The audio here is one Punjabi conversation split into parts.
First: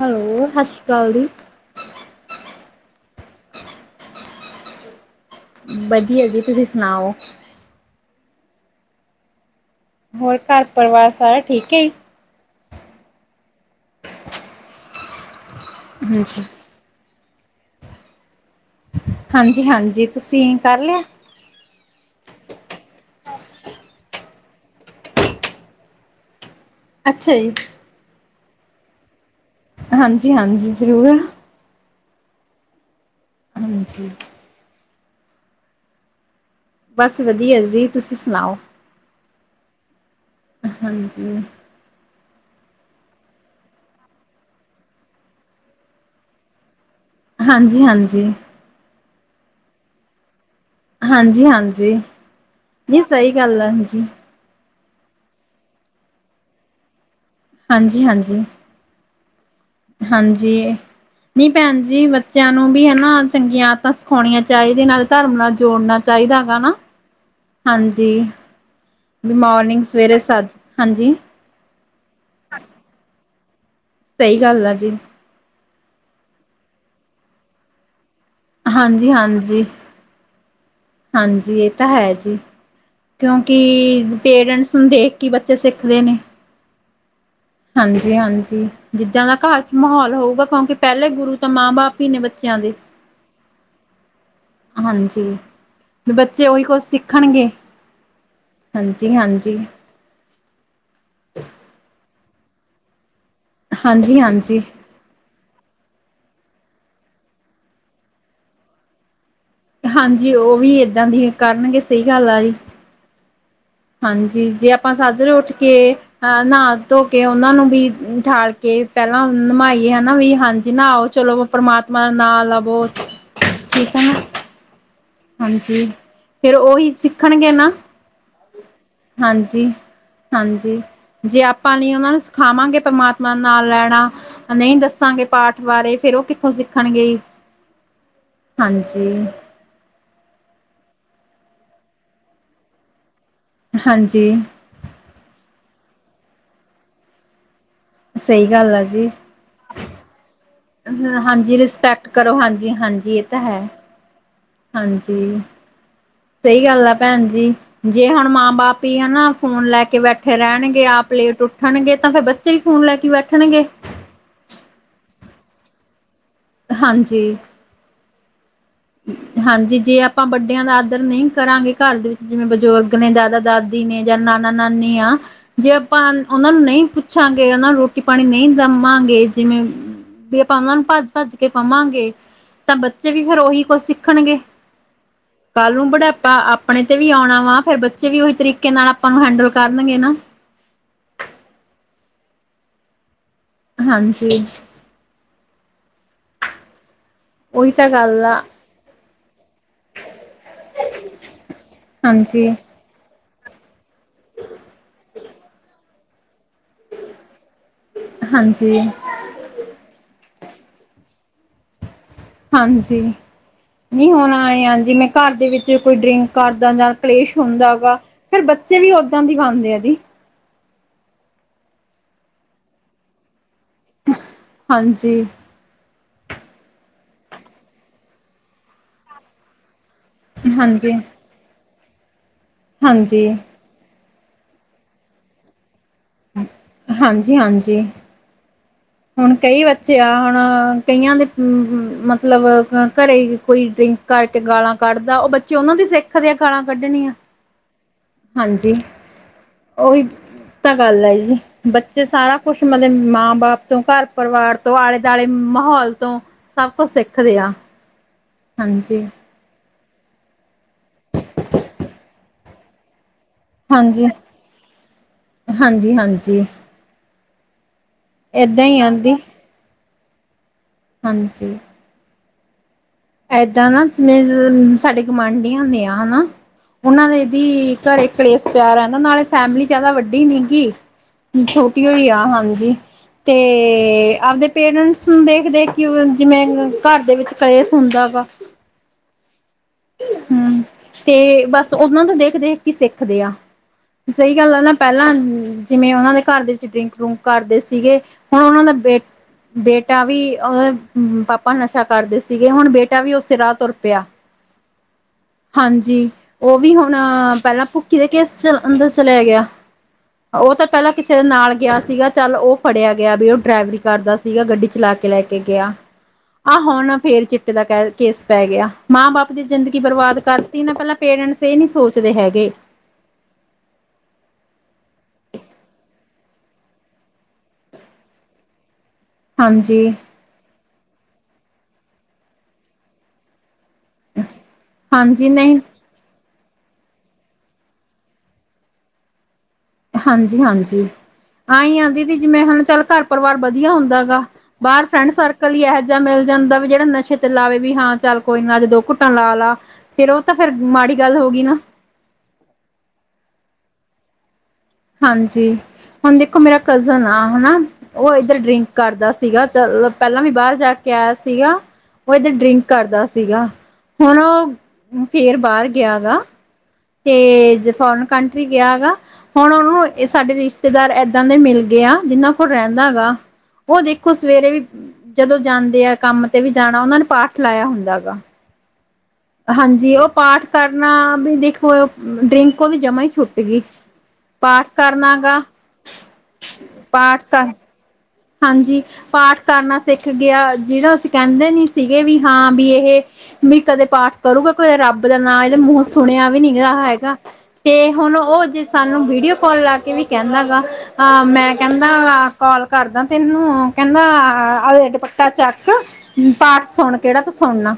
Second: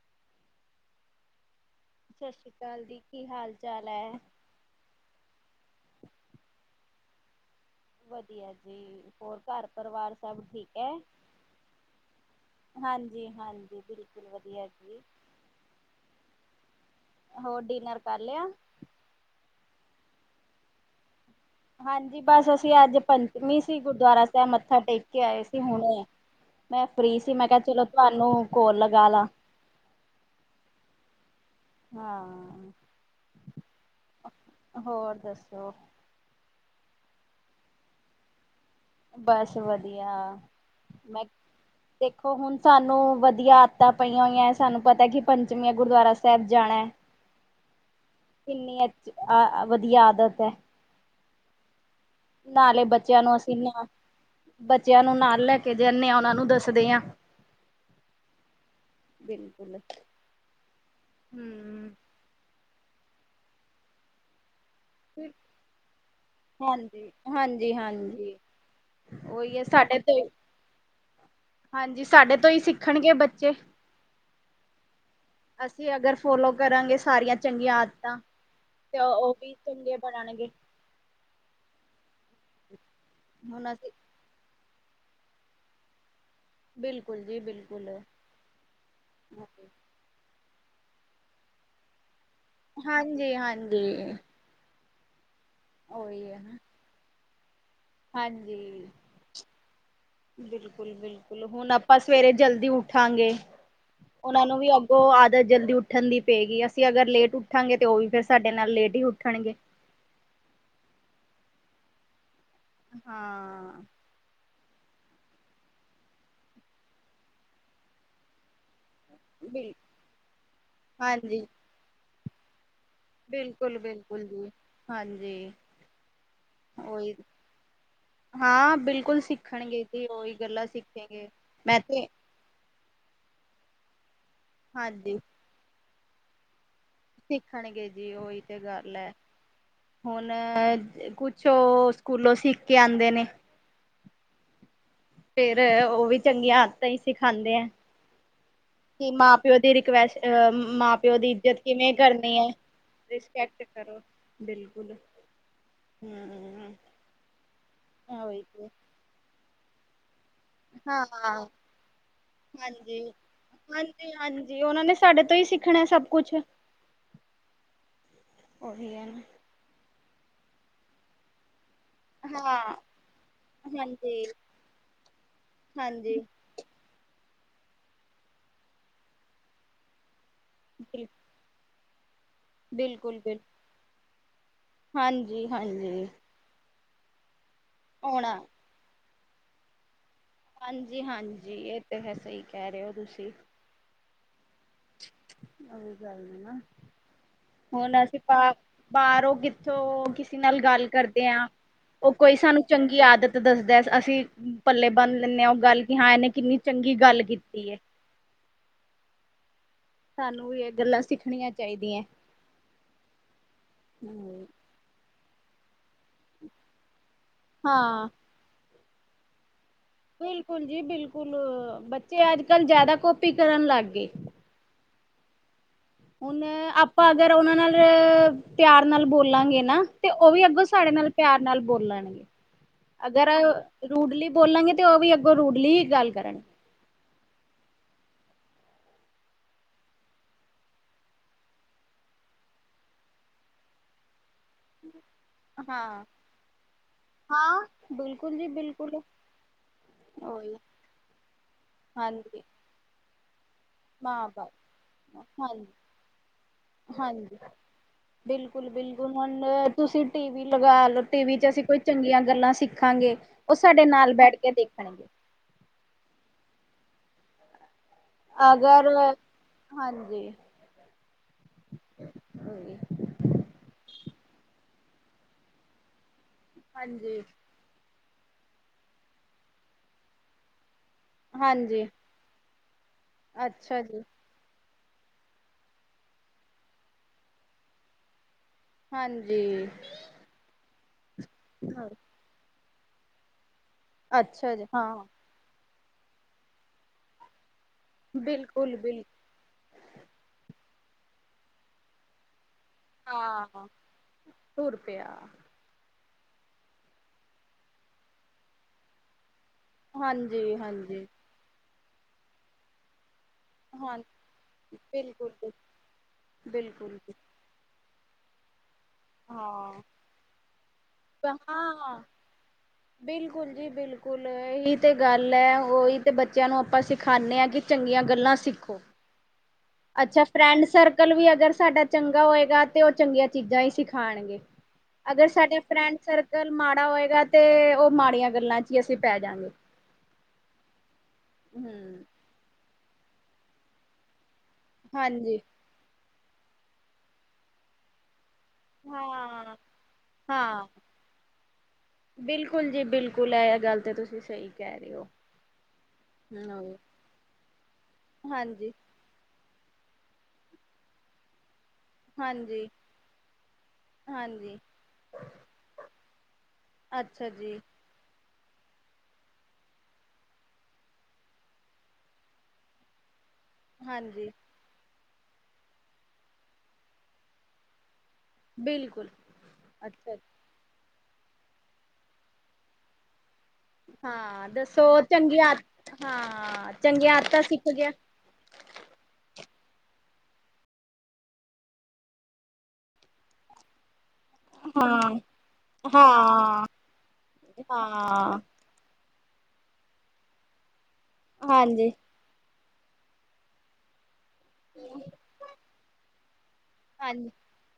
ਹੈਲੋ, ਸਤਿ ਸ਼੍ਰੀਕਾਲ ਜੀ। ਸਤਿ ਸ਼੍ਰੀ ਅਕਾਲ ਜੀ, ਕੀ ਹਾਲ ਚਾਲ ਐ? ਬਦੀਆ ਜੀ, ਤੁਸੀਂ ਸੁਣਾਓ। ਵਧੀਆ ਜੀ। ਹੋਰ ਘਰ ਪਰਵਾਰ ਹੋਰ ਘਰ ਪਰਵਾਰ ਸਾਰਾ ਠੀਕ ਐਈ। ਹਾਂਜੀ-ਹਾਂਜੀ, ਬਿਲਕੁਲ ਵਧੀਆ ਜੀ। ਹਾਂਜੀ। ਹੋਰ ਡਿਨਰ ਕਰ ਲੇਆ? ਹਾਂਜੀ-ਹਾਂਜੀ, ਤੁਸੀ ਕਾਰ ਲੇਆ? ਹਾਂਜੀ, ਬਸ ਅਸੀਂ ਅੱਜ ਪੰਚਮੀ ਸੀ ਗੁਰਦੁਆਰਾ ਸੈਬ ਮੱਥਾ ਟੇਕ ਕੇ ਆਏ ਸੀ ਹੁਣੇ। ਮੈਂ ਫ੍ਰੀ ਸੀ, ਅੱਛਾ ਮੈਂ ਜੀ ਕੇਯਾ ਚਲੋ ਤੁਆਨੂੰ ਕੋਲ ਲੱਗਾ ਲਾ। ਹਾਂਜੀ-ਹਾਂਜੀ, ਜਰੂਰ। ਹਾਂ। ਹਾਂਜੀ। ਹੋਰ ਦੱਸੋ। ਬੱਸ ਵਦੀਆ ਜੀ, ਤੁਸੀਂ ਸੁਨਾਉ। ਬੱਸ ਵਦੀਆ। ਹਾਂਜੀ। ਦੇਖੋ ਹੁਣ ਸਾਨੂੰ ਵਦੀਆ ਆਦਤਾਂ ਪਈਆਂ ਹੋਈਆਂ, ਸਾਨੂੰ ਪਤਾ ਕਿ ਪੰਚਵੀ ਆ ਗੁਰਦੁਆਰਾ ਸੈਬ ਜਾਨੈ। ਹਾਂਜੀ-ਹਾਂਜੀ। ਕਿੰਨੀ ਅਚੀ ਆ ਵਦੀਆ ਆਦਤ ਐ। ਹਾਂਜੀ-ਹਾਂਜੀ। ਨਾਲੇ ਬੱਚੇਆਂ ਨੂੰ ਅਸੀਂ ਨ ਬੱਚੇਆਂ ਨੂੰ ਨਾਲ ਲੈ ਕੇ ਜਾਂਣੇ ਆ, ਓਨਾਂ ਨੂੰ ਦੱਸਦੇ ਆਂ। ਹਾਂਜੀ-ਹਾਂਜੀ। ਬਿਲਕੁੱਲ। ਹਾਂਜੀ, ਨੀ ਭੈਣ ਜੀ ਮ ਬੱਚਿਆਂ ਨੂੰ ਵੀ ਹਨਾ ਚੰਗੀਆਂ ਆਦਤਾਂ ਸਿਖਾਉਣੀਆਂ ਚਾਹੀਦੀਆਂ ਨਾਲ। ਧਰਮ ਨਾਲ ਜੋੜਨਾ ਚਾਹੀਦਾ ਹਗਾ ਨਾ, ਹਾਂਜੀ। ਵੀ ਉਹੀ ਹੈ ਮੋਰਨਿੰਗ ਸਾਡੇ ਤੋਂ ਸਵੇਰੇ ਸੱਜ, ਹਾਂਜੀ। ਹਾਂਜੀ ਸਾਡੇ ਤੋਂ ਹੀ ਸਿੱਖਣਗੇ ਬੱਚੇ। ਸਹੀ ਗੱਲ ਆ ਜੀ। ਅਸੀਂ ਅਗਰ ਫੋਲੋ ਕਰਾਂਗੇ ਸਾਰੀਆਂ ਚੰਗੀਆਂ ਆਦਤਾਂ। ਤੇ ਹਾਂਜੀ- ਉਹ ਵੀ ਹਾਂਜੀ, ਚੰਗੇ ਬਣਨਗੇ। ਹਾਂਜੀ ਇਹ ਤਾਂ ਹੈ ਜੀ। ਕਿਉਂਕਿ ਹੁਣ ਅਸੀਂ ਪੇਰੈਂਟਸ ਨੂੰ ਦੇਖ ਕੇ ਹੀ ਬੱਚੇ ਸਿੱਖਦੇ ਨੇ। ਬਿਲਕੁੱਲ ਜੀ ਬਿਲ- ਹਾਂਜੀ- ਹਾਂਜੀ ਜਿੱਦਾਂ ਦਾ ਘਰ ਚ ਮਾਹੌਲ ਹੋਉਗਾ ਕਿਉਂਕਿ ਪਹਿਲੇ ਗੁਰੂ ਤਾਂ ਮਾਂ- ਬਾਪ, ਈ ਨੇ ਬੱਚਿਆਂ ਦੇ, ਹਾਂਜੀ, ਹਾਂਜੀ ਹਾਂਜੀ। ਹੈ ਬੱਚੇ ਨਾ ਉਹੀ ਕੁਛ ਸਿੱਖਣਗੇ। ਹਾਂਜੀ। ਬਿਲਕੁੱਲ- ਬਿਲਕੁੱਲ ਹੁਣ ਆਪਾਂ ਸਵੇਰੇ ਜਲਦੀ ਉਠਾਂਗੇ, ਹਾਂਜੀ ਉਹਨਾਂ ਨੂੰ ਹਾਂਜੀ ਵੀ ਅ- ਉਹ ਆਦਤ ਜਲਦੀ ਉੱਠਣ ਦੀ ਪਏਗੀ ਅਸੀਂ ਅਗਰ ਲੇਟ ਉੱਠਾਂਗੇ ਤੇ ਉਹ ਵੀ ਫੇਰ ਸਾਡੇ ਨਾਲ ਲੇਟ ਹੀ ਉੱਠਣਗੇ। ਹਾਂਜੀ ਉਹ ਵੀ ਏਦਾਂ ਦੀ ਹੀ ਕਰਨਗੇ ਸਹੀ ਗੱਲ ਆ ਜੀ। ਹਾਂ। ਹਾਂਜੀ ਜੇ ਆਪਾਂ ਸਾਜਰੇ ਉੱਠ ਕੇ ਅ ਨਹਾ ਧੋ ਕੇ ਉਹਨਾਂ ਨੂੰ ਵੀ ਠ- ਕੇ ਪਹਿਲਾਂ ਬਿਲ ਨਿਮਾਈਏ ਹਨਾ ਵੀ ਹਾਂਜੀ ਨਾਹਾਓ ਚਲੋ ਪਰਮਾਤਮਾ ਦਾ ਨਾ ਲਵੋ। ਬਿਲਕੁੱਲ- ਠੀਕ ਹੈ ਨਾ ਬਿਲਕੁੱਲ ਜੀ ਹਾਂ। ਹਾਂਜੀ, ਫੇਰ ਉਹੀ ਸਿੱਖਣਗੇ ਨਾ। ਹਾਂ ਬਿਲਕੁਲ ਹਾਂਜੀ- ਸਿੱਖਣਗੇ ਜੀ ਉਹੀ ਗੱਲਾਂ ਹਾਂਜੀ ਸਿੱਖੇਗੇ। ਜੇ ਆਪਾਂ ਮੈਂ ਨੇ ਤੇ ਉਹਨਾ ਨੂੰ ਸ- ਖਾਵਾਂਗੇ ਪ੍ਰਮਾਤਮਾ ਨਾ ਲੈਣਾ, ਨਹੀਂ ਹਾਂਜੀ ਦੱਸਾਂਗੇ ਪਾਠ ਬਾਰੇ ਫੇਰ ਉਹ ਕਿੱਥੋਂ ਸਿੱਖਣਗੇ? ਸਿੱਖਣਗੇ ਜੀ ਉਹੀ ਤੇ ਗੱਲ ਏ। ਹਾਂਜੀ ਹੁਣ ਕੁਛ ਉਹ ਸਕੂਲੋਂ ਸਿੱਖ ਕੇ ਆਂਦੇ ਨੇ। ਹਾਂਜੀ। ਫੇਰ ਉਹ ਵੀ ਚੰਗੀਆਂ ਆਦਤਾਂ ਹੀ ਸਿਖਾਂਦੇ ਐ। ਸਹੀ ਗੱਲ ਆ ਜੀ। ਪਿਓ ਦੀ ਰਿਕਵੇਸ ਆ ਮਾਂ- ਪਿਓ ਦੀ ਹਾਂਜੀ ਇੱਜਤ ਕਿਵੇਂ ਰਿਸਪੈਕਟ ਕਰਨੀ ਕਰੋ ਏ, ਹਾਂਜੀ ਹਾਂਜੀ ਇਹ ਤਾਂ ਹੈ ਰਿਸਪੈਕਟ ਕਰੋ। ਬਿਲਕੁਲ। ਹਾਂਜੀ, ਸਹੀ ਹਮ ਗੱਲ ਆ ਭੈਣ ਜੀ ਜੇ ਹੁਣ ਉਹੀ ਮਾਂ- ਤੇ ਬਾਪ ਵੀ ਹਨਾ ਫੋਨ ਲੈ ਕੇ ਬੈਠੇ ਰਹਿਣਗੇ, ਹਾਂ ਆਪ ਲੇਟ ਉੱਠਣਗੇ ਤਾਂ ਫੇਰ ਬੱਚੇ ਵੀ ਫੋਨ ਲੈ ਕੇ ਹੀ ਬੈਠਣਗੇ। ਤੇ ਹਾਂਜੀ ਉਹਨਾਂ ਨੇ ਸਾਡੇ ਤੋਂ ਹੀ ਸਿੱਖਣਾ ਸਭ ਕੁਛ। ਹਾਂ ਜੀ। ਉਹੀ ਹੈ ਨਾ। ਹਾਂਜੀ ਜੇ ਆਪਾਂ ਵੱਡਿਆਂ ਦਾ ਆਦਰ ਨਹੀਂ ਕਰਾਂਗੇ, ਘਰ ਦੇ ਵਿੱਚ ਜਿਵੇਂ ਹਾਂ ਬਜ਼ੁਰਗ ਨੇ ਦਾਦਾ- ਦਾਦੀ ਨੇ ਜਾਂ ਹਾਂਜੀ ਨਾਨਾ- ਨਾਨੀ ਆ। ਜੇ ਆਪਾ ਹਾਂਜੀ ਉਹਨਾ ਨੂੰ ਨਹੀਂ ਪੁ- ਪੁੱਛਾਂਗੇ ਉਹ ਨੂੰ ਰੋਟੀ ਪਾਣੀ ਨਹੀਂ ਦਵਾਂਗੇ ਜਿਵੇਂ ਉਅ ਵੀ ਆਪਾਂ ਉਹਨਾਂ ਨੂੰ ਬਿਲ ਭੱਜ- ਭੱਜ ਕੇ। ਕੇ ਪਵਾਂਗੇ ਤਾਂ ਬੱਚੇ ਬਿਲਕੁਲ ਵੀ ਫੇਰ ਬਿਲ ਉਹੀ ਕੁਛ ਸਿੱਖਣਗੇ। ਹਾਂਜੀ ਕੱਲ ਨੂੰ ਹਾਂਜੀ ਬੁਢਾਪਾ ਅਪ- ਆਪਣੇ ਤੇ ਵੀ ਆਉਣਾ ਵਾ ਫੇਰ ਬੱਚੇ ਵੀ ਉਹੀ ਆਉਣਾ। ਤਰੀਕੇ ਨਾਲ ਆਪਾਂ ਨੂੰ ਹੈਂਡਲ ਕਰਨਗੇ ਨਾ। ਹਾਂਜੀ- ਹਾਂਜੀ ਇਹ ਤੇ ਹੈ ਸਹੀ ਕਹਿ ਰਹੇ ਹੋ ਤੁਸੀਂ। ਹਾਂ ਜੀ। ਉਹੀ ਗੱਲ ਏ, ਉਹੀ ਤਾਂ ਹੁਣ ਅਸੀਂ ਗੱਲ ਬ ਆ ਬਾਰੋਂ ਕੀ- ਥੋ ਕਿਸੇ ਨਾਲ ਗਲ ਕਰਦੇ ਹਾਂ। ਉਹ ਕੋਈ ਹਾਂਜੀ ਸਾਨੂੰ- ਚੰਗੀ ਆਦਤ ਦੱਸਦਾ। ਅਸੀਂ ਪੱਲੇ ਬੰਨ ਲੈਂਨੇ ਹਾਂ। ਉਹ ਗੱਲ ਕਿ ਹਾਂ ਇਹਨੇ ਕਿੰਨੀ ਚੰਗੀ ਗੱਲ ਕੀਤੀ ਐ। ਹਾਂ ਜੀ। ਸਾਨੂੰ ਵੀ ਇਹ ਗੱਲਾਂ ਸਿੱਖਣੀਆਂ ਚਾਹੀਦੀਆਂ। ਹਾਂ ਜੀ, ਨਹੀਂ ਹੁਣ ਹਮ ਆਏ ਆ। ਜਿਵੇਂ ਘਰ ਦੇ ਵਿੱਚ ਕੋਈ ਡਰਿੰਕ ਕਰਦਾ ਗਾ ਜਾਂ ਕਲੇਸ਼ ਹੁੰਦਾ ਵਾ, ਹਾਂ ਫੇਰ ਬੱਚੇ ਵੀ ਓਦਾਂ ਦੀ ਬਣਦੇ ਆ ਜੀ। ਬਿਲਕੁਲ ਜੀ- ਬਿਲਕੁਲ ਬੱਚੇ ਅੱਜ ਕੱਲ੍ਹ ਜਿਆਦਾ ਕੋਪੀ ਕਰਨ ਲੱਗ ਗਏ। ਹਾਂ ਜੀ। ਹੁਣ ਆਪਾਂ ਅਗਰ ਉਹਨਾਂ ਨਾਲ ਅਅ ਪਿਆਰ ਨਾਲ ਬੋਲਾਂਗੇ ਨਾ। ਤੇ ਉਹ ਵੀ ਅੱਗੋਂ ਸਾਡੇ ਹਾਂਜੀ ਨਾਲ ਪਿਆਰ ਨਾਲ ਬੋਲਣ ਗੇ। ਅਗਰ ਹਾਂਜੀ ਰੂਡਲੀ ਬੋਲਾਂਗੇ ਤੇ ਉਹ ਵੀ ਅੱਗੋਂ ਰੂਡਲੀ ਹੀ ਗੱਲ ਕਰਨ ਹਾਂਜੀ -ਹਾਂਜੀ। ਹੁਣ ਕਈ ਬੱਚੇ ਆ। ਹੁਣ ਅ ਕਈਆਂ ਅਅਮ ਦੇ ਮਤਲਬ ਘਰੇ ਕੋਈ ਡਰਿੰਕ ਕਰਕੇ ਗਾਲਾਂ ਕੱਢਦਾ। ਉਹ ਬੱਚੇ ਉਹਨਾਂ ਤੋ ਹਾਂ ਸਿੱਖਦੇ ਆਂ ਗਾਲਾਂ ਕੱਢਣੀਆਂ। ਹਾਂ ਬਿਲਕੁਲ ਹਾਂ ਜੀ, ਬਿਲਕੁਲ ਉ ਓਹੀ ਉਹੀ ਤਾਂ ਗੱਲ ਹੈ ਜੀ, ਬੱਚੇ ਸਾਰਾ ਹਾਂਜੀ ਕੁਛ ਉਹਨਾਂ ਦੇ ਮਾਂ ਬਾਪ ਤੋਂ ਘਰ ਮਾਂ ਬਾਪ ਪਰਿਵਾਰ ਤੋਂ ਆਲੇ ਦਆਲੇ ਹਾਂਜੀ ਮਾਹੌਲ ਤੋਂ ਸਭ ਕੁਛ ਸਿੱਖਦੇ ਹਾਂਜੀ ਆ। ਬਿਲਕੁਲ ਹਾਂਜੀ -ਬਿਲਕੁਲ ਹੁਣ ਤੁਸੀਂ ਟੀ ਵੀ ਲਗਾ ਲਓ, ਜ ਟੀ ਵੀ ਅਸੀਂ ਕੋਈ ਚੰਗੀਆਂ ਗੱਲਾਂ ਸਿੱਖ ਦੇਖਾਂਗੇ। ਉਹ ਸਾਡੇ ਹਾਂਜੀ ਨਾਲ ਬੈਠ ਕੇ ਦੇਖਣਗੇ। ਹਾਂਜੀ -ਹਾਂਜੀ। ਏਦਾਂ ਹੀ ਅਗਰ ਆਂਦੀ ਹਾਂਜੀ। ਹਾਂਜੀ। [unintelligible] ਇਦਾਂ ਨਾ ਸਮੇਜ ਜਿਵੇ ਸਾਡੇ ਗੁਆਂਢੀਆਂ ਦੇ ਆ ਹਨਾ, ਉਹਨਾਂ ਨੇ ਹਾਂਜੀ ਇਹਦੀ ਕਲੇਸ਼ ਪਿਆ ਰਹਿੰਦਾ। ਨਾਲੇ ਫੈਮਿਲੀ ਜਿਆਦਾ ਵੱਡੀ ਨੀ ਗੀ। ਛੋਟੀ ਹਾਂਜੀ ਹੋਈ ਆ। ਹਾਂਜੀ, ਤੇ ਅੱਛਾ ਜੀ ਅਅ ਆਪਦੇ ਪੇਰੈਂਟਸ ਨੂੰ ਦੇਖ-ਦੇਖ ਕਿ ਜਿਵੇਂ ਘਰ ਦੇ ਵਿੱਚ ਕਲੇਸ ਹੁੰਦਾ ਗਾ। ਹਾਂਜੀ। ਹਮ ਤੇ ਬੱਸ ਉਹਨਾਂ ਤੋਂ ਦੇਖ -ਦੇਖ ਕੀ ਸਿੱਖਦੇ ਆ। ਸਹੀ ਗੱਲ ਅੱਛਾ ਆ। ਜੀ ਨਾ ਹਾਂ ਪਹਿਲਾਂ ਜਿਵੇਂ ਉਹਨਾਂ ਦੇ ਘਰ ਦੇ ਵਿੱਚ ਡਰਿੰਕ- ਡੁਰਿੰਕ ਕਰਦੇ ਸੀਗੇ। ਹੁਣ ਉਹਨਾਂ ਦਾ ਬਿਲਕੁਲ ਬੇਟ ਬਿਲ ਬੇਟਾ ਵੀ ਅ, ਉਹਦੇ ਪਾਪਾ ਨਸ਼ਾ ਕਰਦੇ ਸੀਗੇ। ਹੁਣ ਬੇਟੇ ਹਾਂ -ਹਾਂ ਤੁਰ ਪਿਆ। ਹਾਂਜੀ, ਉਹ ਵੀ ਹੁਣ ਪਹਿਲਾਂ ਭੁੱਕੀ ਦੇ ਕੇਸ ਚ, ਅੰਦਰ ਚਲਾ ਗਿਆ। ਹਾਂਜੀ ਉਹ ਤਾਂ ਪਹਿਲਾਂ ਹਾਂਜੀ ਕਿਸੇ ਨਾਲ ਗਿਆ ਸੀਗਾ। ਚੱਲ ਉਹ ਫੜਿਆ ਗਿਆ ਵੀ ਉਹ ਡਰਾਈਵਰੀ ਹਾਂ ਕਰਦਾ ਸੀਗਾ। ਗੱਡੀ ਚਲਾ ਕੇ ਲੈ ਬਿਲਕੁਲ ਕੇ ਗਿਆ। ਆਹ ਹੁਣ ਬਿਲਕੁਲ ਫੇਰ ਚ [unintelligible] ਕੇਸ ਪੈ ਗਿਆ ਮਾਂ ਬਾਪ ਉਹਦੀ ਜ਼ਿੰਦਗੀ ਹਾਂ ਬਰਬਾਦ ਕਰਤੀ ਨਾ। ਪਹਿਲਾਂ ਪੇਰੈਂਟਸ ਇਹ ਨੀ ਹਾਂ ਸੋਚਦੇ ਹੈਗੇ। ਬਿਲਕੁਲ ਜੀ ਜੀ ਬਿਲਕੁਲ ਇਹੀ ਤਾਂ ਗੱਲ ਹੈ। ਉਹੀ ਤੇ ਬੱਚਿਆਂ ਨੂੰ ਆਪਾਂ ਸਿਖਾਣੇ ਆ। ਕਿ ਚੰਗੀਆਂ ਗੱਲਾਂ ਸਿੱਖੋ। ਹਾਂਜੀ। ਅੱਛਾ, ਫਰੈਂਡ ਸਰਕਲ ਵੀ ਅਗਰ ਸਾਡਾ ਚੰਗਾ ਹੋਏਗਾ ਤੇ, ਉਹ ਚੰਗੀਆਂ ਚੀਜ਼ਾਂ ਹੀ ਸਿਖ ਖਾਣਗੇ। ਅਗਰ ਹਾਂਜੀ ਸਾਡੇ ਨਹੀਂ ਫਰੈਂਡ ਸਰ ਕੱਲ੍ਹ ਮਾੜਾ ਹੋਏਗਾ ਤੇ, ਉਹ ਮਾੜੀਆਂ ਗੱਲਾਂ ਚ ਹੀ ਅਸੀਂ ਪੈ ਜਾਗੇ। ਹਾਂਜੀ -ਹਾਂਜੀ ਆਈ ਆ। ਹਮ ਦੀਦੀ ਜਿਵੇਂ ਹੁਣ ਘਰ ਪਰਿਵਾਰ ਵਧੀਆ ਹੁੰਦਾ ਗਾ। ਬਾਰ ਫਰੈਂਡ ਹਾਂਜੀ ਸਰਕਲ ਹੀ ਇਹ ਜਾ ਮਿਲ ਜਾਂਦਾ ਵੀ ਜੇੜਾ ਨਸ਼ੇ ਤੇ ਲਾਵੇ ਵੀ ਹਾਂ ਚੱਲ ਕੋਈ ਨਾ ਅੱ ਦੋ ਘੁੱਟਾ ਲਾ-ਲਾ ਹਾਂ ਫਿਰ ਓ ਤਾਂ ਫਿਰ ਮਾੜੀ ਗੱਲ ਹੋਗੀ ਨਾ। ਬਿਲਕੁੱਲ ਜੀ ਬਿਲਕੁੱਲ ਐ ਗੱਲ ਤਾਂ ਤੁਸੀਂ ਸਈ ਹਾਂਜੀ ਹੁਣ ਦੇਖੋ ਮੇਰਾ ਕਜ਼ਨ ਆ ਹਨਾ ਓ ਏਧਰ ਡਰਿੰਕ ਹਾਂਜੀ ਕਰਦਾ ਸੀਗਾ ਚੱਲ ਪੈਲਾਂ ਵੀ ਬਾਰ ਜਾ ਕੇ ਆਇਆ ਸੀਗਾ ਓ ਇਧਰ ਡਰਿੰਕ ਹਾਂਜੀ ਕਰਦਾ ਸੀਗਾ ਹੁਣ ਹਾਂਜੀ ਓ ਫਿਰ ਬਾਰ ਗਿਆ ਗਾ ਅੱਛਾ ਤੇ ਜੀ ਜੇ ਫੋਰਨ ਕੰਟਰੀ ਗਿਆ ਗਾ ਹੁਣ ਓਨੂੰ ਏ ਸਾਡੇ ਰਿਸ਼ਤੇਦਾਰ ਏਦਾਂ ਦੇ ਮਿਲ ਗਏ ਆ ਜਿਨਾਂ ਕੋਲ ਰੈਂਦਾ ਗਾ ਓ ਦੇਖੋ ਹਾਂਜੀ ਸਵੇਰੇ ਵੀ ਜਦੋਂ ਜਾਂਦੇ ਆ ਕੰਮ ਤੇ ਵੀ ਜਾਣਾ ਉਨਾਂ ਨੇ ਪਾਠ ਲਾਇਆ ਹੁੰਦਾ ਗਾ। ਬਿਲਕੁੱਲ ਹਾਂਜੀ ਓ ਪਾਠ ਕਰਨਾ ਵੀ ਦੇਖੋ ਡਰਿੰਕ ਓਦੀ ਜਮਾ ਈ ਛੁੱ ਸੀਗੀ ਹਾਂ ਪਾਠ ਦੱਸੋ ਕਰਨਾ ਗਾ ਚੰਗੀਆਂ ਹਾਂ ਚੰਗੀਆਂ ਪਾਠ ਆਦਤਾਂ ਤਾਂ ਸਿੱਖ ਗਿਆ। ਹਾਂਜੀ ਪਾਠ ਕਰਨਾ ਸਿੱਖ ਗਿਆ ਜਿਨੂੰ ਅਸੀਂ ਕੈਂਦੇ ਨੀ ਸੀਗੇ ਵੀ ਹਾਂ ਵੀ ਏਹ ਵੀ ਕਦੇ ਪਾਠ ਕਰੂਗਾ ਕੋਈ ਏ ਰੱਬ ਹਾਂ ਦਾ ਨਾਂ ਏਦੇ ਮੂੰਹ ਸੁਣਿਆ ਵੀ ਨੀ ਹਾਂ ਹੈਗਾ ਤੇ ਹੁਣ ਹਾਂ ਓ ਜਿਸ ਸਾਨੂੰ ਵੀਡੀਓ ਕੋਲ ਲਾ ਕੇ ਵੀ ਕੈਂਦਾ ਗਾ ਹਾਂ ਮੈ ਕੈਂਦਾ ਹਾਂਜੀ। ਗਾ ਕੋਲ ਕਰਦਾ ਤੈਨੂੰ ਕੈਂਦਾ ਆ-ਆ ਲੈ ਦੁਪੱਟਾ ਚੱਕ ਪਾਠ ਸੁਣ ਕੇੜਾ ਹਾਂਜੀ ਤੂੰ ਸੁਣਨਾ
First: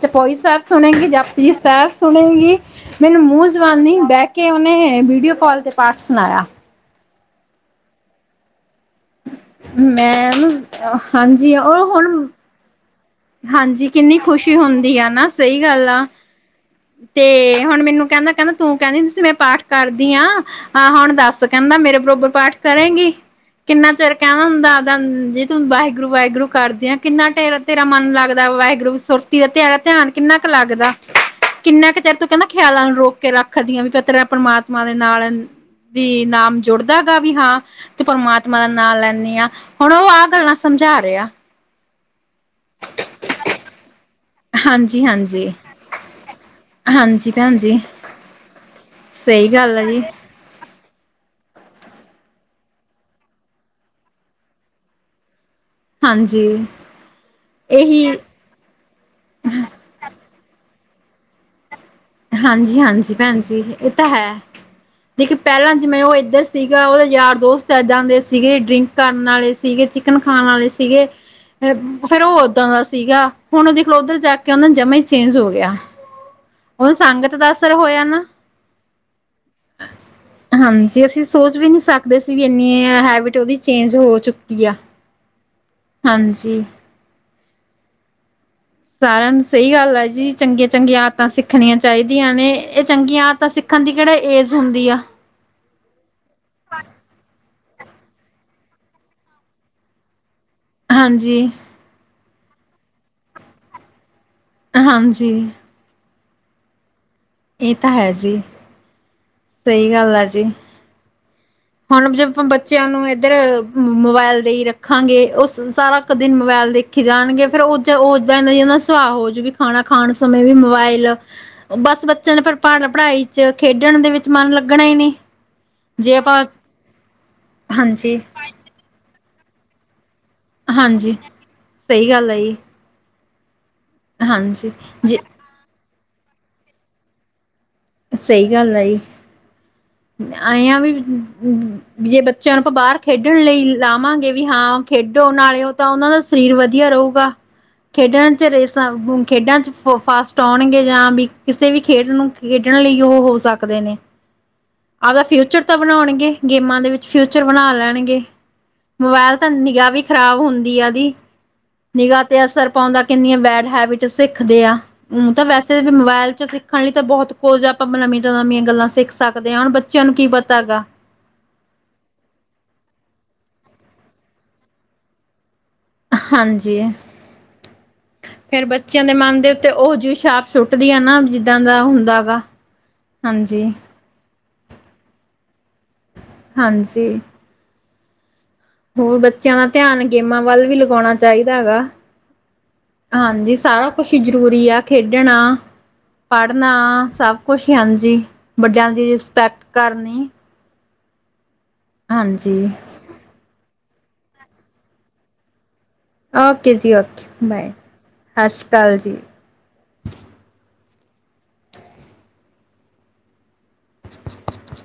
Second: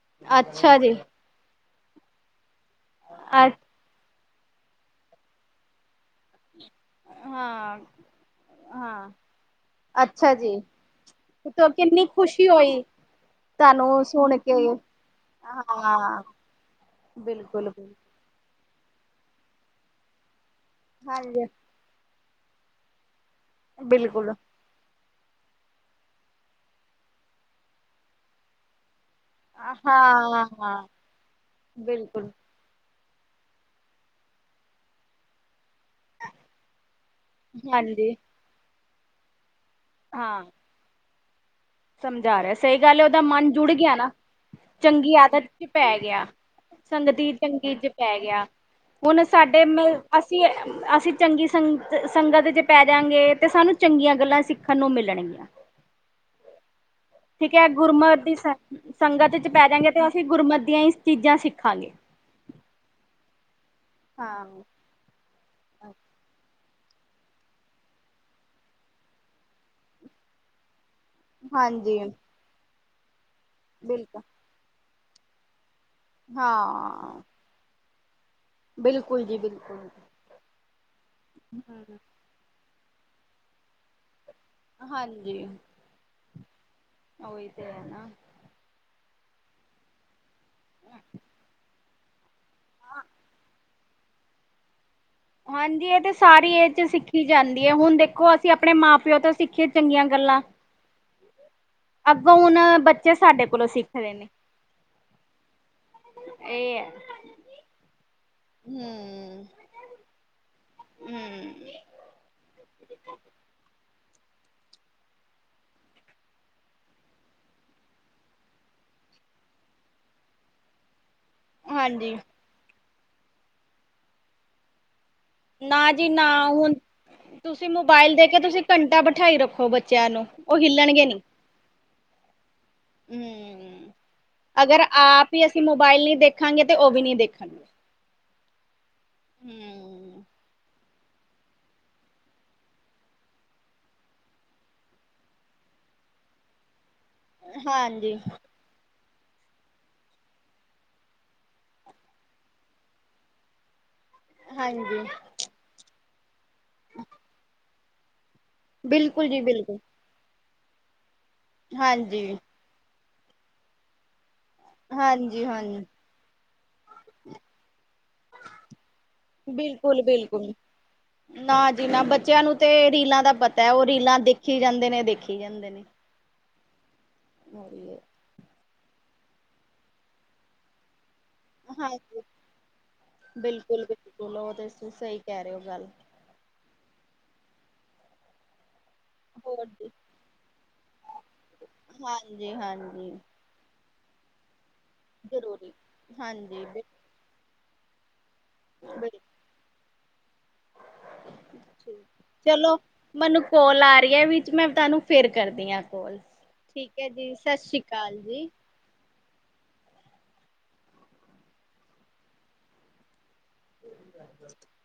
ਚਪੋਈ ਸੈਬ ਅੱਛਾ ਜੀ ਸੁਣੇਗੀ, ਜਪ ਜੀ ਸੈਬ ਸੁਣੇਗੀ ਮੈਨੂੰ ਮੂੰਹ ਅ ਜਵਾਨੀ ਬਹਿ ਕੇ ਉਨੇ ਵੀਡੀਓ ਕੋਲ ਤੇ ਪਾਠ ਸੁਣਾਇਆ। ਹਾਂ-ਹਾਂ ਮੈਂ ਉਨੂੰ ਅ ਹਾਂਜੀ ਓ ਹੁਣ ਪੀ ਓ ਏ ਹਾਂਜੀ ਕਿੰਨੀ ਖੁਸ਼ੀ ਹੁੰਦੀ ਆ ਨਾ ਸਈ ਗੱਲ ਆ ਹਾਂ ਤੇ ਬਿਲਕੁਲ ਹੁਣ ਬਿਲਕੁਲ ਮੈਨੂੰ ਕੈਂਦਾ-ਕੈਂਦਾ ਤੂੰ ਕੈਂਦੀ ਹੁੰਦੀ ਸੀ ਮੈਂ ਪਾਠ ਕਰਦੀ ਆ ਹਾਂ ਹੁਣ ਦੱਸ ਹਾਂਜੀ ਕੈਂਦਾ ਮੇਰੇ ਬਰੋਬਰ ਪਾਠ ਕਰੇਗੀ ਕਿੰਨਾ ਚਿਰ ਬਿਲਕੁਲ ਕੈਣਾ ਹੁੰਦਾ ਜੇ ਤੂੰ ਵਾਹਿਗੁਰੂ-ਵਾਹਿਗੁਰੂ ਕਰਦੇ ਆ ਕਿੰਨਾ ਟੇਰਾ ਤੇਰਾ ਮਨ ਲੱਗਦਾ ਵਾਹਿਗੁਰੂ ਸੁਰ ਤੀ ਹਾਂ ਤੇਰਾ ਧਿਆਨ ਕਿੰਨਾ ਕ ਹਾਂ ਲੱਗਦਾ ਕਿੰਨਾ ਕ ਚਿਰ ਤੂੰ ਬਿਲਕੁਲ ਕੈਂਦਾ ਖਿਆਲਾਂ ਨੂੰ ਰੋਕ ਕੇ ਰੱਖਦੀਆਂ ਵੀ ਪ ਤੇਰਾ ਪ੍ਰਮਾਤਮਾ ਦੇ ਨਾਲ ਵੀ ਨਾਮ ਜੁੜਦਾ ਗਾ ਵੀ ਹਾਂ ਤੂੰ ਹਾਂਜੀ ਪਰਮਾਤਮਾ ਦਾ ਨਾਂ ਲੈਣੀ ਆ ਹੁਣ ਓ ਆ ਹਾਂ ਗੱਲਾਂ ਸਮਝਾ ਰਿਆ। ਸਮਝਾ ਰਿਆ ਸਈ ਗੱਲ ਓਦਾ ਮਨ ਜੁੜ ਗਿਆ ਨਾ ਹਾਂਜੀ ਚੰਗੀ ਆਦਤ ਹਾਂਜੀ ਚ ਪੈ ਗਿਆ। ਹਾਂਜੀ ਸੰਗਤੀ ਭੈਣ ਚੰਗੀ ਜੀ ਚ ਪੈ ਗਿਆ ਹੁਣ ਸਹੀ ਸਾਡੇ ਗੱਲ ਹੈ ਮਲ ਜੀ ਅਸ ਚੀ ਅਸੀਂ ਚੰਗੀ ਸੰਗ ਸੰਗਤ ਚ ਪੈਜਾਂਗੇ ਤਾਂ ਸਾਨੂੰ ਚੰਗੀਆਂ ਗੱਲਾਂ ਸਿੱਖਣ ਨੂੰ ਮਿਲਣਗੀਆਂ। ਹਾਂਜੀ। ਠੀਕ ਐ ਇਹੀ ਗੁਰਮਤਿ ਦੀ ਸੰਗ ਸੰਗਤ ਚ ਪੈ ਜਾਂਗੇ ਤੇ ਅਸੀਂ ਗੁਰਮਤਿ ਦੀਆਂ ਈ ਚੀਜ਼ਾਂ ਸਿੱਖਾਂਗੇ। ਹਾਂਜੀ-ਹਾਂਜੀ ਭੈਣ ਜੀ ਏ ਹਾਂ ਲੇਕੀ ਪੈਲਾ ਜਿਵੇਂ ਓ ਏਧਰ ਸੀਗਾ ਇਦੇ ਯਾਰ ਦੋਸਤ ਇੱਦਾਂ ਦੇ ਸੀਗੇ ਡਰਿੰਕ ਕਰਨ ਆਲੇ ਸੀਗੇ, ਚਿਕਨ ਖਾਣ ਆਲੇ ਸੀਗੇ ਹਾਂਜੀ ਫੇਰ ਓ ਓਦਾਂ ਦਾ ਸੀਗਾ ਹੁਣ ਓ ਦੇਖਲੋ ਉੱਧਰ ਬਿਲਕੁਲ ਜਾ ਕੇ ਓ ਨਾਂ ਜਮਾ ਈ ਚੇਂਜ ਹੋ ਗਿਆ। ਓਨੂੰ ਹਾਂ ਸੰਗਤ ਦਾ ਅਸਰ ਹੋਇਆ ਨਾ। ਬਿਲਕੁਲ ਜੀ ਬਿਲਕੁਲ ਹਾਂਜੀ ਅਸੀਂ ਸੋਚ ਵੀ ਨੀ ਹਮ ਸਕਦੇ ਵੀ ਇੰਨੀ ਹੈਬਿਟ ਓਦੀ ਚੇਂਜ ਹੋ ਚੁੱ ਹਾਂਜੀ ਓਈ ਤੇ ਐ ਨਾ। ਸਾਰਿਆਂ ਨੂੰ ਸਈ ਗੱਲ ਆ ਜੀ ਚੰਗੀਆਂ-ਚੰਗੀਆਂ ਆਦਤਾਂ ਸਿੱਖਣੀਆਂ ਚਾਈਦੀਆਂ ਨੇ ਏ ਚੰਗੀਆਂ ਆਦਤਾਂ ਸਿੱ ਸਿੱਖਣ ਦੀ ਕਿਹੜਾ ਏਜ ਹੁੰਦੀ ਆ। ਹਾਂਜੀ, ਇਹ ਤੇ ਸਾਰੀ ਏਜ'ਚ ਸਿੱਖੀ ਜਾਂ ਦੇ ਹੁਣ ਦੇਖੋ, ਅਸੀਂ ਅਪਣੇ ਮਾਂ-ਪਿਉ ਤੋਂ ਸਿੱਖੀਏ ਚੰਗੀਆਂ ਗੱਲਾ। ਹਾਂਜੀ। ਅੱਗੋਂ ਹੁਣ ਬੱਚੇ ਸਾਡੇ ਕੋਲੋਂ ਸਿੱਖ ਰੇ ਨੇ। ਹਾਂਜੀ। ਇਹ ਐ। ਇਹ ਤਾ ਹੈ ਜੀ। ਹੂੰ ਸਹੀ ਗੱਲ ਆ ਜੀ। ਹੂੰ ਹੁਣ ਜੇ ਆਪਾਂ ਬੱਚਿਆਂ ਨੂੰ ਇੱਧਰ, ਮੋਬਾਇਲ ਦੇਈ ਰੱਖਾਂਗੇ ਉਹ ਸਾਰਾ ਕ ਦਿਨ ਮੋਬਾਇਲ ਦੇਖੀ ਰਖੀ ਜਾਣਗੇ, ਫਿਰ ਉਦ ਉਦਾਂ ਦਾ ਨਾ ਸੁਭਾਅ ਹੋਜੂ ਵੀ ਖਾਣਾ ਖਾਣ ਸਮੇਂ ਵੀ ਮੋਬਾਇਲ ਉਹ ਬਸ ਹਾਂਜੀ ਬੱਚਿਆਂ ਦਾ ਫਿਰ ਪੜ੍ਹਾਈ'ਚ, ਖੇਡਣ ਦੇ ਵਿੱਚ ਮਨ ਲੱਗਣਾ ਈ ਨੀ। ਨਾ ਜੀ ਨਾ, ਹੁਨ ਤੁਸੀਂ ਮੋਬਾਇਲ ਦੇਕੇ, ਤੁਸੀ ਘੰਟਾ ਬਿਠਾਈ ਰੱਖੋ ਬੱਚਿਆਂ ਨੂੰ। ਉਹ ਹਿੱਲਣਗੇ ਹਾਂਜੀ, ਨੀ। ਸਹੀ ਗੱਲ ਆ ਜੀ। ਹੂੰ, ਹਾਂਜੀ ਅਗਰ ਜੇ ਆਪ ਈ ਅਸੀਂ ਮੋਬਾਇਲ ਨਹੀਂ ਦੇਖਾਂਗੇ, ਤੇ ਉਹ ਵੀ ਨਹੀਂ ਦੇਖਣ ਸਹੀ ਗੱਲ ਆ ਜੀ। ਹੂੰ ਆਂਏ ਆ ਵੀ ਜੇ ਬੱਚਿਆਂ ਨੂੰ ਆਪਾਂ ਬਾਹਰ ਖੇਡਣ ਲਈ ਲਾਵਾਂਗੇ ਵੀ ਹਾਂ ਖੇਡੋ, ਨਾਲੇ ਓਦਾਂ ਉਹਨਾਂ ਦਾ ਸਰੀਰ ਵਧੀਆ ਰਹੂਗਾ। ਹਾਂਜੀ ਖੇਡਾਂ-ਚ ਰੇਸ ਖੇਡਾਂ 'ਚ ਫਾਸਟ ਆਉਣਗੇ, ਜਾਂ ਵੀ ਕਿਸੇ ਵੀ ਖੇਡ ਨੂੰ ਖੇਡਣ ਲਈ ਉਹ ਹੋ ਸਕਦੇ ਨੇ। ਹਾਂਜੀ ਆਵਦਾ ਫਿਊਚਰ ਤਾਂ ਬਣਾਉਣਗੇ ਗੇਮਾਂ ਦੇ ਵਿੱਚ, ਫਿਊਚਰ ਬਣਾ ਲੈਣਗੇ। ਬਿਲਕੁਲ ਮੋਬਾਇਲ ਜੀ ਤਾ ਬਿਲਕੁਲ ਨਿਗਾਹ ਵੀ ਖ਼ਰਾਬ ਹੁੰਦੀ ਆ ਓਹਦੀ, ਹਾਂਜੀ। ਨਿਗਾਹ ਤੇ ਅਸਰ ਪਾਉਂਦਾ, ਕਿੰਨੀਆਂ ਬੈਡ ਹੈਬਿਟ ਸਿੱਖਦੇ ਆ। ਊਅ ਤਾਂ ਹਾਂਜੀ ਵੈਸੇ ਹਾਂਜੀ ਵੀ ਮੋਬਾਇਲ'ਚ ਸਿੱਖਣ ਲਈ ਤਾਂ ਬਹੁਤ ਕੁਝ ਆ, ਆਪਾਂ ਨਵੀ ਤੋਂ ਨਵੀਆਂ ਗੱਲਾਂ ਸਿੱਖ ਸਕਦੇ ਹਾਂ, ਹੁਣ ਬੱ ਬਿਲਕੁਲ ਬਿਲਕੁਲ। ਨਾ ਜੀ ਨਾ, ਬੱਚਿਆਂ ਨੂੰ ਤੇ ਰੀਲਾਂ ਦਾ ਪਤੈ, ਉਹ ਰੀਲਾਂ ਦੇਖੀ ਜਾਂਦੇ ਨੇ, ਦੇਖੀ ਜਾਂਦੇ ਨੇ। ਹਾਂਜੀ। ਹੋ ਰਹੀ ਏ। ਫੇਰ ਬੱਚਿਆਂ ਦੇ ਮਨ ਦੇ ਉੱਤੇ ਉਹ ਜਿਹੀ ਛਾਪ ਸੁੱਟਦੀ ਆ ਨਾ ਜ਼ਿੰਦਾ ਦਾ ਹੁੰਦਾ ਹਾਂਜੀ ਗਾ, ਹਾਂਜੀ। ਚਲੋ, ਉਹ ਤੇ ਤੁਸੀਂ ਸਹੀ ਕਹਿ ਰਹੇ ਓ ਗੱਲ। ਹਾਂਜੀ। ਹੋਰ ਬੱਚਿਆਂ ਦਾ ਧਿਆਨ ਗੇਮਾਂ ਵੱਲ ਵੀ ਲਗਾਉਣਾ ਚਾਹੀਦਾ ਗਾ। ਹਾਂਜੀ-ਹਾਂਜੀ। ਹਾਂਜੀ, ਸਾਰਾ ਜੀ ਜ਼ਰੂਰੀ ਆ ਖੇਡਣਾ, ਜ਼ਰੂਰੀ ਹਾਂਜੀ ਪੜ੍ਹਨਾ ਬਿਲਕੁਲ ਸਭ ਕੁਛ, ਹਾਂਜੀ। ਵੱਜਆਂ ਦੀ ਬਿਲਕੁਲ ਰਿਸਪੈਕਟ ਕਰਨੀ। ਹਾਂਜੀ। ਚਲੋ। ਮਨੂ ਕੌਲ ਆ ਰਹੀ ਏ ਵਿੱਚ, ਮੈਂ ਤੁਹਾਨੂੰ ਫੇਰ ਕਰਦੀ ਆਂ ਕੌਲ। ਓਕੇ ਠੀਕ ਹੈ ਜੀ, ਸਤਿ ਸ੍ਰੀ ਅਕਾਲ ਜੀ। ਕਾਲਜੀ। [unintelligible]